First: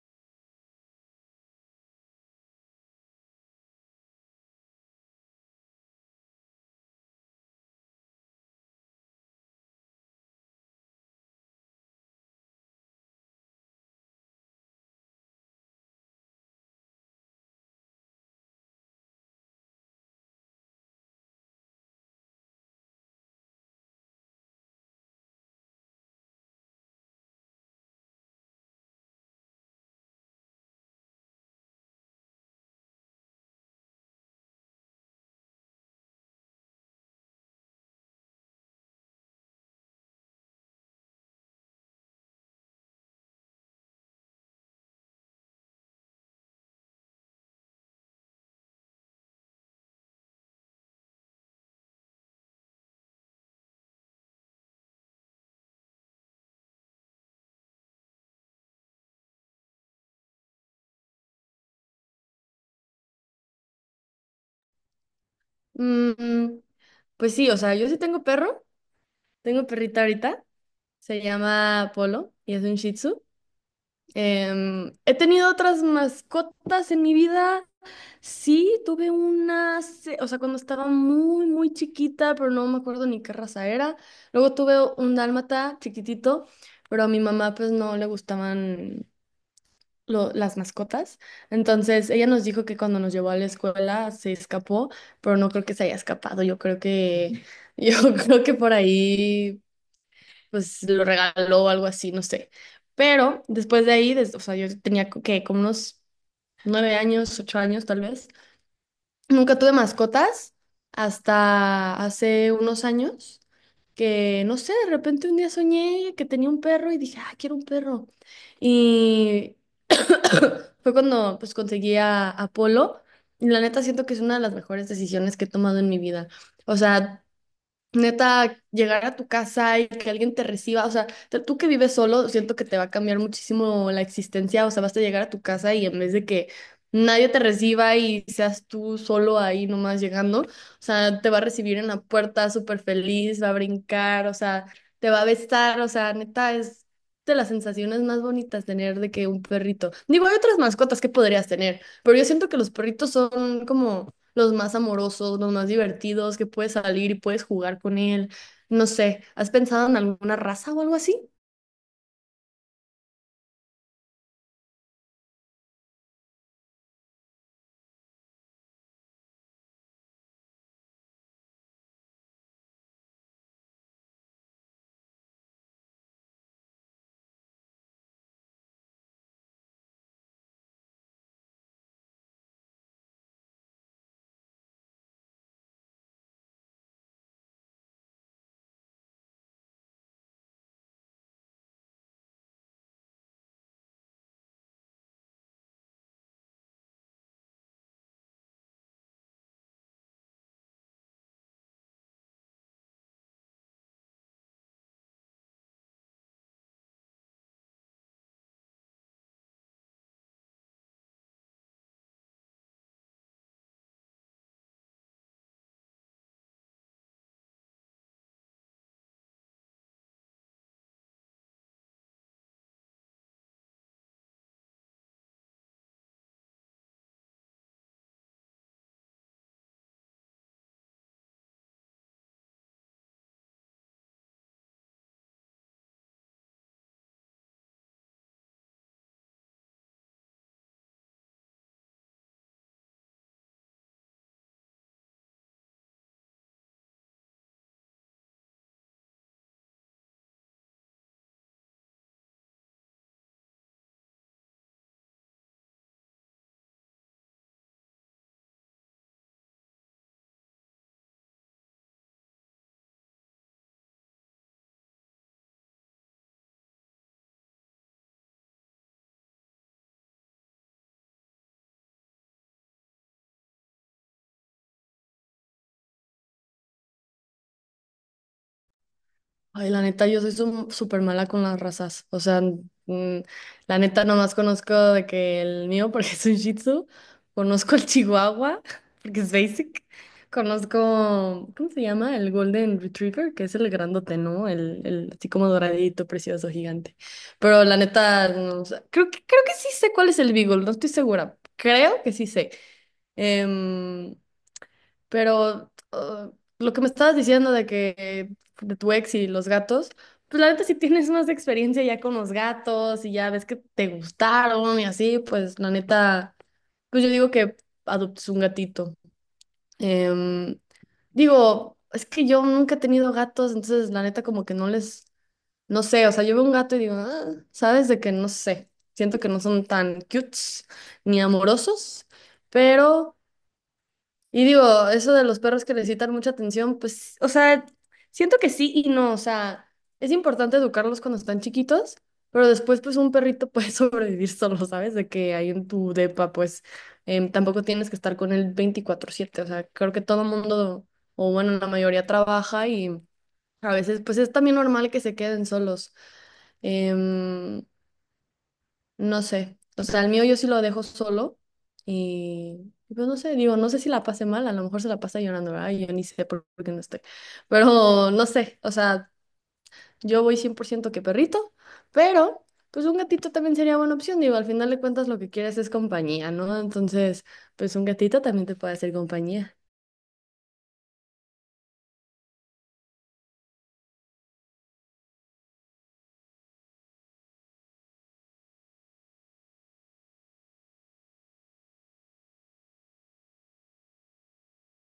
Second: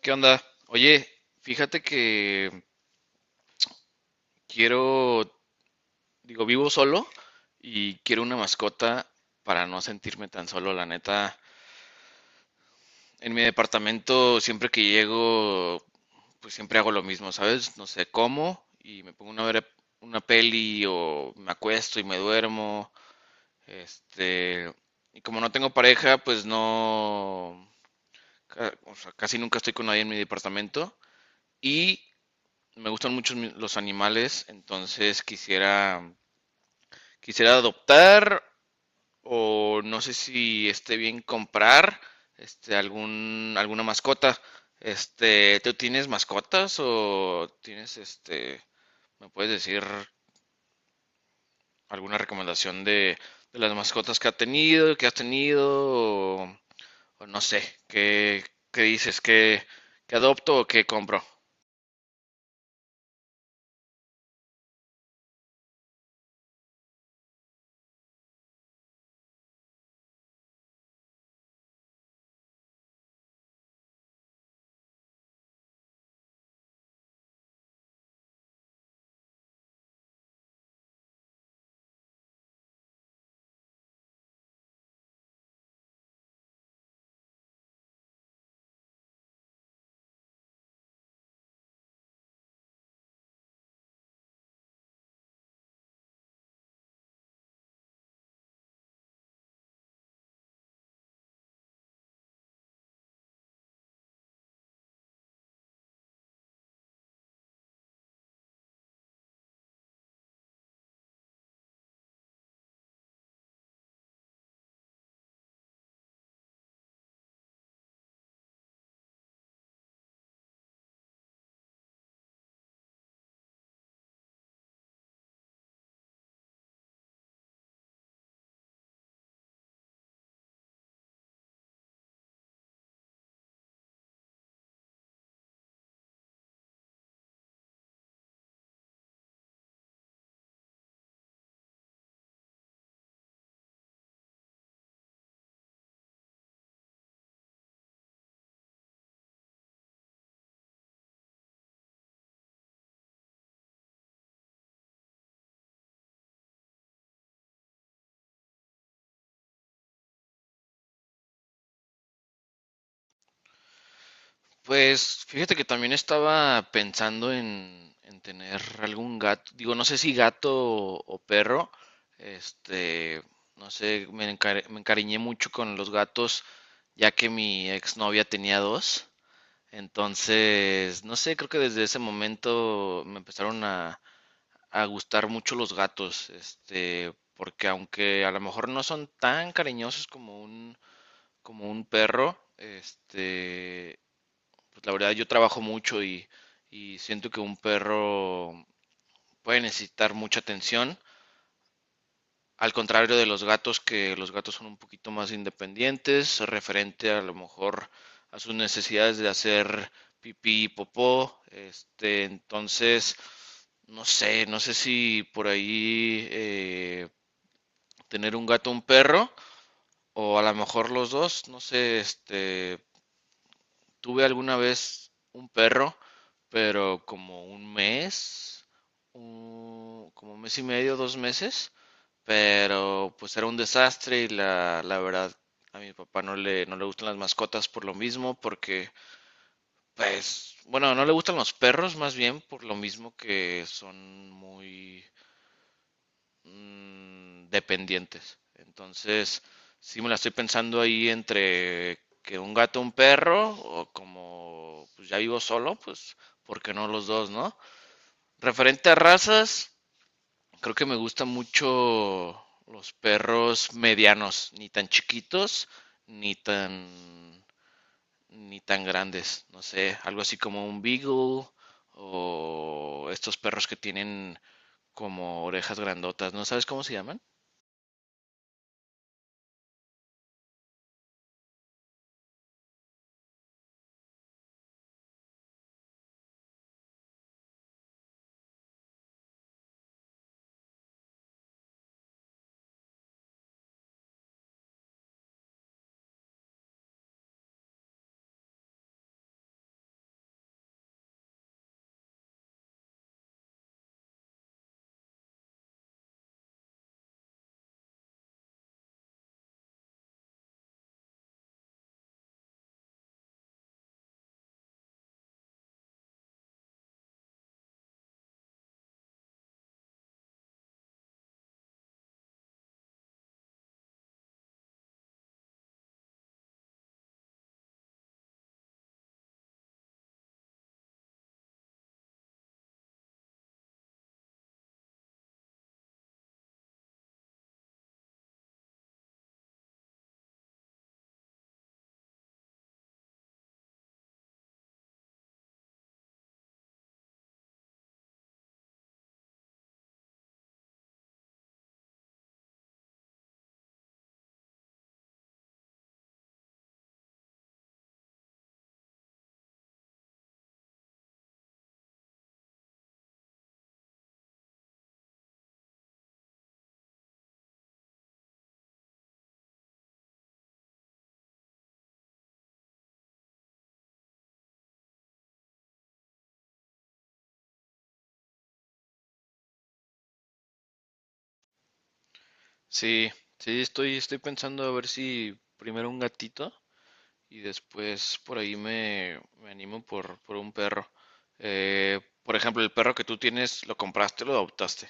¿Qué onda? Oye, fíjate que quiero, digo, vivo solo y quiero una mascota para no sentirme tan solo, la neta. En mi departamento, siempre que llego, pues siempre hago lo mismo, ¿sabes? No sé, como y me pongo una, una peli o me acuesto y me duermo. Este, y como no tengo pareja, pues no, o sea, casi nunca estoy con nadie en mi departamento. Y me gustan mucho los animales, entonces quisiera, quisiera adoptar o no sé si esté bien comprar algún, alguna mascota. ¿Tú tienes mascotas o tienes me puedes decir alguna recomendación de las mascotas que ha tenido, que has tenido o, o no sé, qué, qué dices, qué, qué adopto o qué compro? Mm, pues sí, o sea, yo sí tengo perro, tengo perrita ahorita, se llama Polo y es un Shih Tzu. He tenido otras mascotas en mi vida, sí, tuve una, o sea, cuando estaba muy, muy chiquita, pero no me acuerdo ni qué raza era. Luego tuve un dálmata chiquitito, pero a mi mamá pues no le gustaban las mascotas. Entonces, ella nos dijo que cuando nos llevó a la escuela se escapó, pero no creo que se haya escapado. Yo creo que, yo creo que por ahí, pues lo regaló o algo así, no sé. Pero después de ahí, o sea, yo tenía que como unos 9 años, 8 años tal vez. Nunca tuve mascotas hasta hace unos años, que no sé, de repente un día soñé que tenía un perro y dije, ah, quiero un perro. Y, fue cuando pues conseguí a Apolo. Y la neta siento que es una de las mejores decisiones que he tomado en mi vida. O sea, neta, llegar a tu casa y que alguien te reciba, o sea, tú que vives solo, siento que te va a cambiar muchísimo la existencia, o sea, vas a llegar a tu casa y en vez de que nadie te reciba y seas tú solo ahí nomás llegando, o sea, te va a recibir en la puerta súper feliz, va a brincar, o sea, te va a besar, o sea, neta, es de las sensaciones más bonitas tener de que un perrito. Digo, hay otras mascotas que podrías tener, pero yo siento que los perritos son como los más amorosos, los más divertidos, que puedes salir y puedes jugar con él. No sé, ¿has pensado en alguna raza o algo así? Pues fíjate que también estaba pensando en tener algún gato, digo, no sé si gato o perro, este, no sé, me, me encariñé mucho con los gatos ya que mi exnovia tenía dos, entonces, no sé, creo que desde ese momento me empezaron a gustar mucho los gatos, porque aunque a lo mejor no son tan cariñosos como un perro, pues la verdad yo trabajo mucho y siento que un perro puede necesitar mucha atención, al contrario de los gatos, que los gatos son un poquito más independientes, referente a lo mejor a sus necesidades de hacer pipí y popó, entonces, no sé, no sé si por ahí tener un gato o un perro, o a lo mejor los dos, no sé, tuve alguna vez un perro, pero como un mes, como un mes y medio, dos meses, pero pues era un desastre y la verdad a mi papá no le, no le gustan las mascotas por lo mismo, porque pues, bueno, no le gustan los perros más bien por lo mismo que son muy dependientes. Entonces, sí me la estoy pensando ahí entre que un gato, un perro, o como pues ya vivo solo, pues, ¿por qué no los dos, no? Referente a razas, creo que me gustan mucho los perros medianos, ni tan chiquitos, ni tan, ni tan grandes. No sé, algo así como un beagle o estos perros que tienen como orejas grandotas. ¿No sabes cómo se llaman? Ay, la neta, yo soy súper mala con las razas. O sea, mm, la neta, nomás conozco de que el mío, porque es un Shih Tzu. Conozco el Chihuahua, porque es basic. Conozco, ¿cómo se llama? El Golden Retriever, que es el grandote, ¿no? El así como doradito, precioso, gigante. Pero la neta, no, o sea, creo que sí sé cuál es el Beagle, no estoy segura. Creo que sí sé. Em, pero lo que me estabas diciendo de que de tu ex y los gatos, pues la neta si tienes más experiencia ya con los gatos y ya ves que te gustaron y así, pues la neta, pues yo digo que adoptes un gatito. Em, Digo, es que yo nunca he tenido gatos, entonces la neta como que no les, no sé, o sea, yo veo un gato y digo, "Ah", sabes de que no sé, siento que no son tan cutes ni amorosos, pero... Y digo, eso de los perros que necesitan mucha atención, pues, o sea, siento que sí y no, o sea, es importante educarlos cuando están chiquitos, pero después, pues, un perrito puede sobrevivir solo, ¿sabes? De que ahí en tu depa, pues, tampoco tienes que estar con él 24/7, o sea, creo que todo mundo, o bueno, la mayoría trabaja y a veces, pues, es también normal que se queden solos. Em, no sé, o sea, el mío yo sí lo dejo solo y pues no sé, digo, no sé si la pase mal, a lo mejor se la pasa llorando, ¿verdad? Yo ni sé por qué no estoy, pero no sé, o sea, yo voy 100% que perrito, pero pues un gatito también sería buena opción, digo, al final de cuentas lo que quieres es compañía, ¿no? Entonces, pues un gatito también te puede hacer compañía. Sí, sí, estoy, estoy pensando a ver si primero un gatito y después por ahí me, me animo por un perro. Por ejemplo, el perro que tú tienes, ¿lo compraste o lo adoptaste?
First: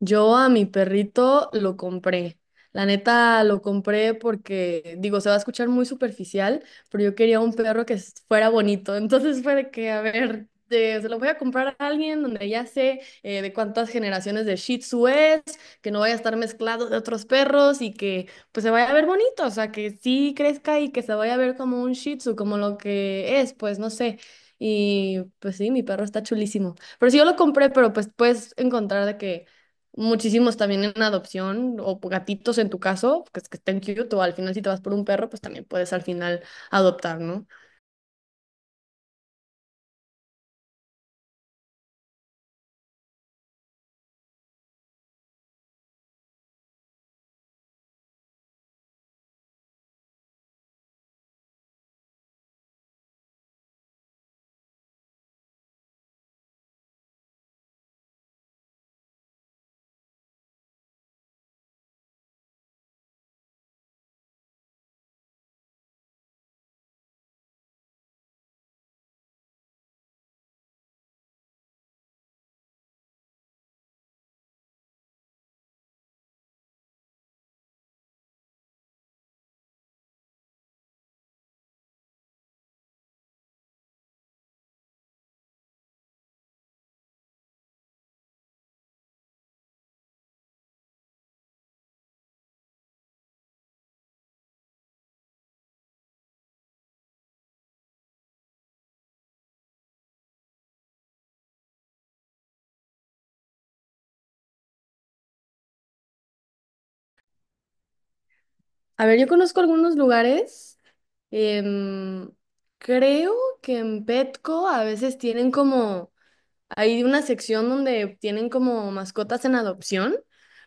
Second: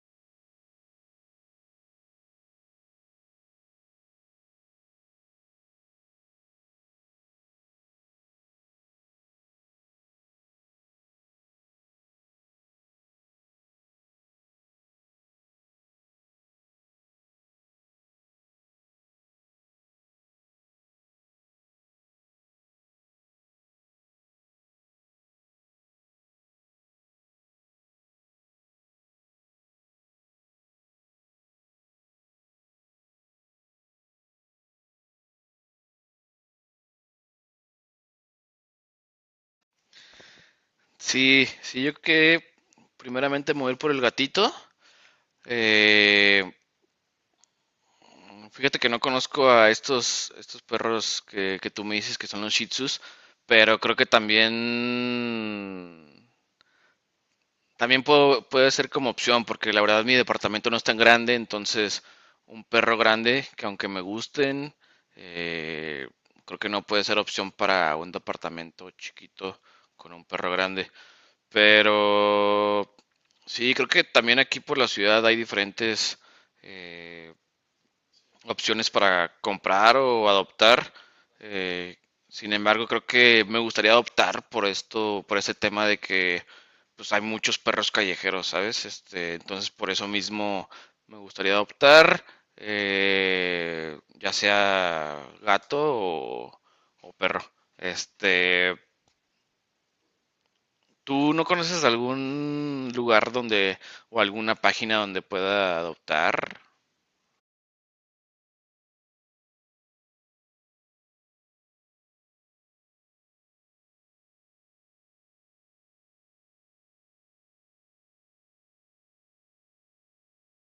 Yo a mi perrito lo compré. La neta lo compré porque, digo, se va a escuchar muy superficial, pero yo quería un perro que fuera bonito. Entonces fue de que, a ver, se lo voy a comprar a alguien donde ya sé, de cuántas generaciones de Shih Tzu es, que no vaya a estar mezclado de otros perros y que pues se vaya a ver bonito, o sea, que sí crezca y que se vaya a ver como un Shih Tzu, como lo que es, pues no sé. Y pues sí, mi perro está chulísimo. Pero sí, yo lo compré, pero pues puedes encontrar de que muchísimos también en adopción o gatitos en tu caso, que estén cute o al final si te vas por un perro, pues también puedes al final adoptar, ¿no? Sí, sí, yo creo que primeramente mover por el gatito. Eh, Fíjate que no conozco a estos, estos perros que tú me dices que son los Shih Tzus, pero creo que también también puede ser como opción, porque la verdad mi departamento no es tan grande, entonces un perro grande, que aunque me gusten, eh, creo que no puede ser opción para un departamento chiquito con un perro grande. Pero sí, creo que también aquí por la ciudad hay diferentes eh, opciones para comprar o adoptar. Eh, Sin embargo, creo que me gustaría adoptar por esto, por este tema de que pues hay muchos perros callejeros, ¿sabes? Entonces por eso mismo me gustaría adoptar, ya sea gato o perro. Este, ¿Tú no conoces algún lugar donde o alguna página donde pueda adoptar? A ver, yo conozco algunos lugares. em, Creo que en Petco a veces tienen como, hay una sección donde tienen como mascotas en adopción,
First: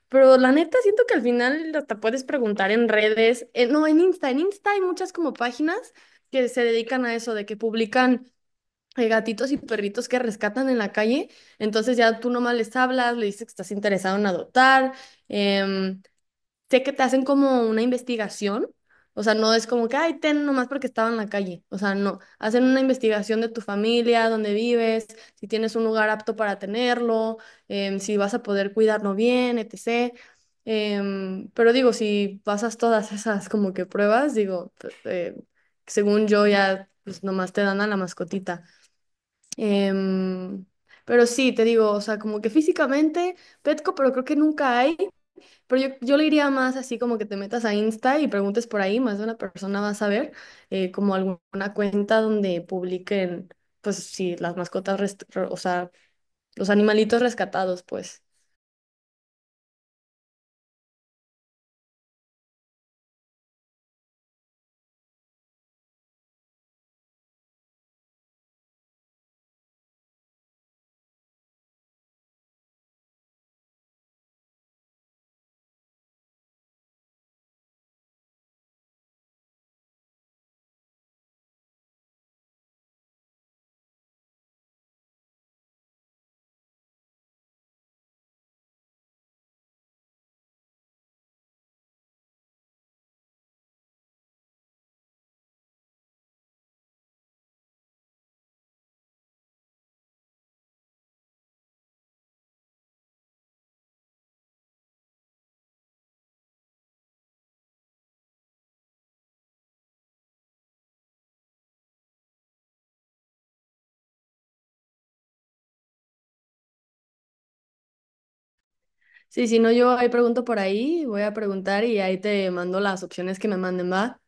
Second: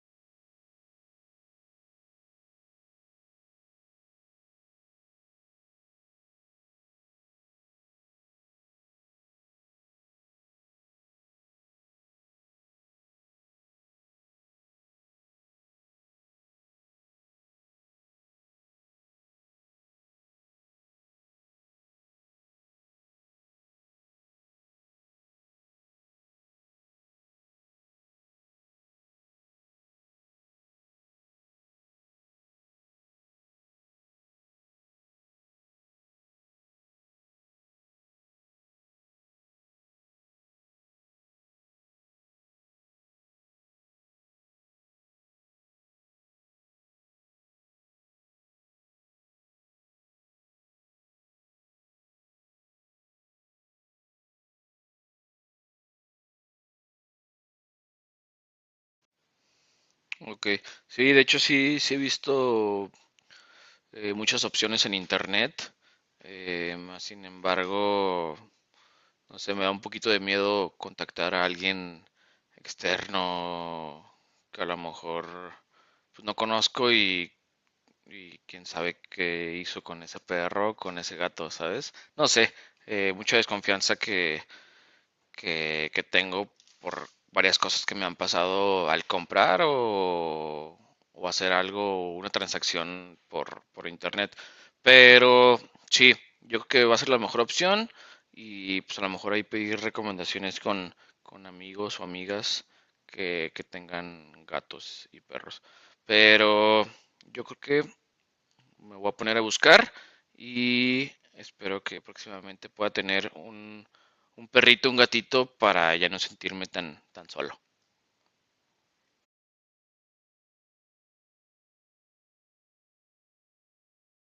pero la neta siento que al final hasta puedes preguntar en redes, no, en Insta hay muchas como páginas que se dedican a eso, de que publican hay gatitos y perritos que rescatan en la calle, entonces ya tú nomás les hablas, le dices que estás interesado en adoptar. em, Sé que te hacen como una investigación, o sea, no es como que, ay, ten nomás porque estaba en la calle, o sea, no, hacen una investigación de tu familia, dónde vives, si tienes un lugar apto para tenerlo, em, si vas a poder cuidarlo bien, etc. Pero digo, si pasas todas esas como que pruebas, digo, pues, según yo ya, pues nomás te dan a la mascotita. Em, pero sí, te digo, o sea, como que físicamente, Petco, pero creo que nunca hay. Pero yo le iría más así como que te metas a Insta y preguntes por ahí, más de una persona va a saber, como alguna cuenta donde publiquen, pues sí, las mascotas, o sea, los animalitos rescatados, pues. Ok, sí, de hecho sí, sí he visto muchas opciones en internet. Más sin embargo, no sé, me da un poquito de miedo contactar a alguien externo que a lo mejor pues, no conozco y quién sabe qué hizo con ese perro, con ese gato, ¿sabes? No sé, mucha desconfianza que tengo por varias cosas que me han pasado al comprar o hacer algo, una transacción por internet. Pero sí, yo creo que va a ser la mejor opción y pues a lo mejor ahí pedir recomendaciones con amigos o amigas que tengan gatos y perros. Pero yo creo que me voy a poner a buscar y espero que próximamente pueda tener un perrito, un gatito para ya no sentirme tan, tan solo. Sí, si no, yo ahí pregunto por ahí, voy a preguntar y ahí te mando las opciones que me manden, ¿va?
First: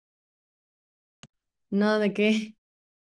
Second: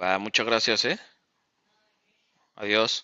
Va, muchas gracias, ¿eh? Nada de qué. Adiós.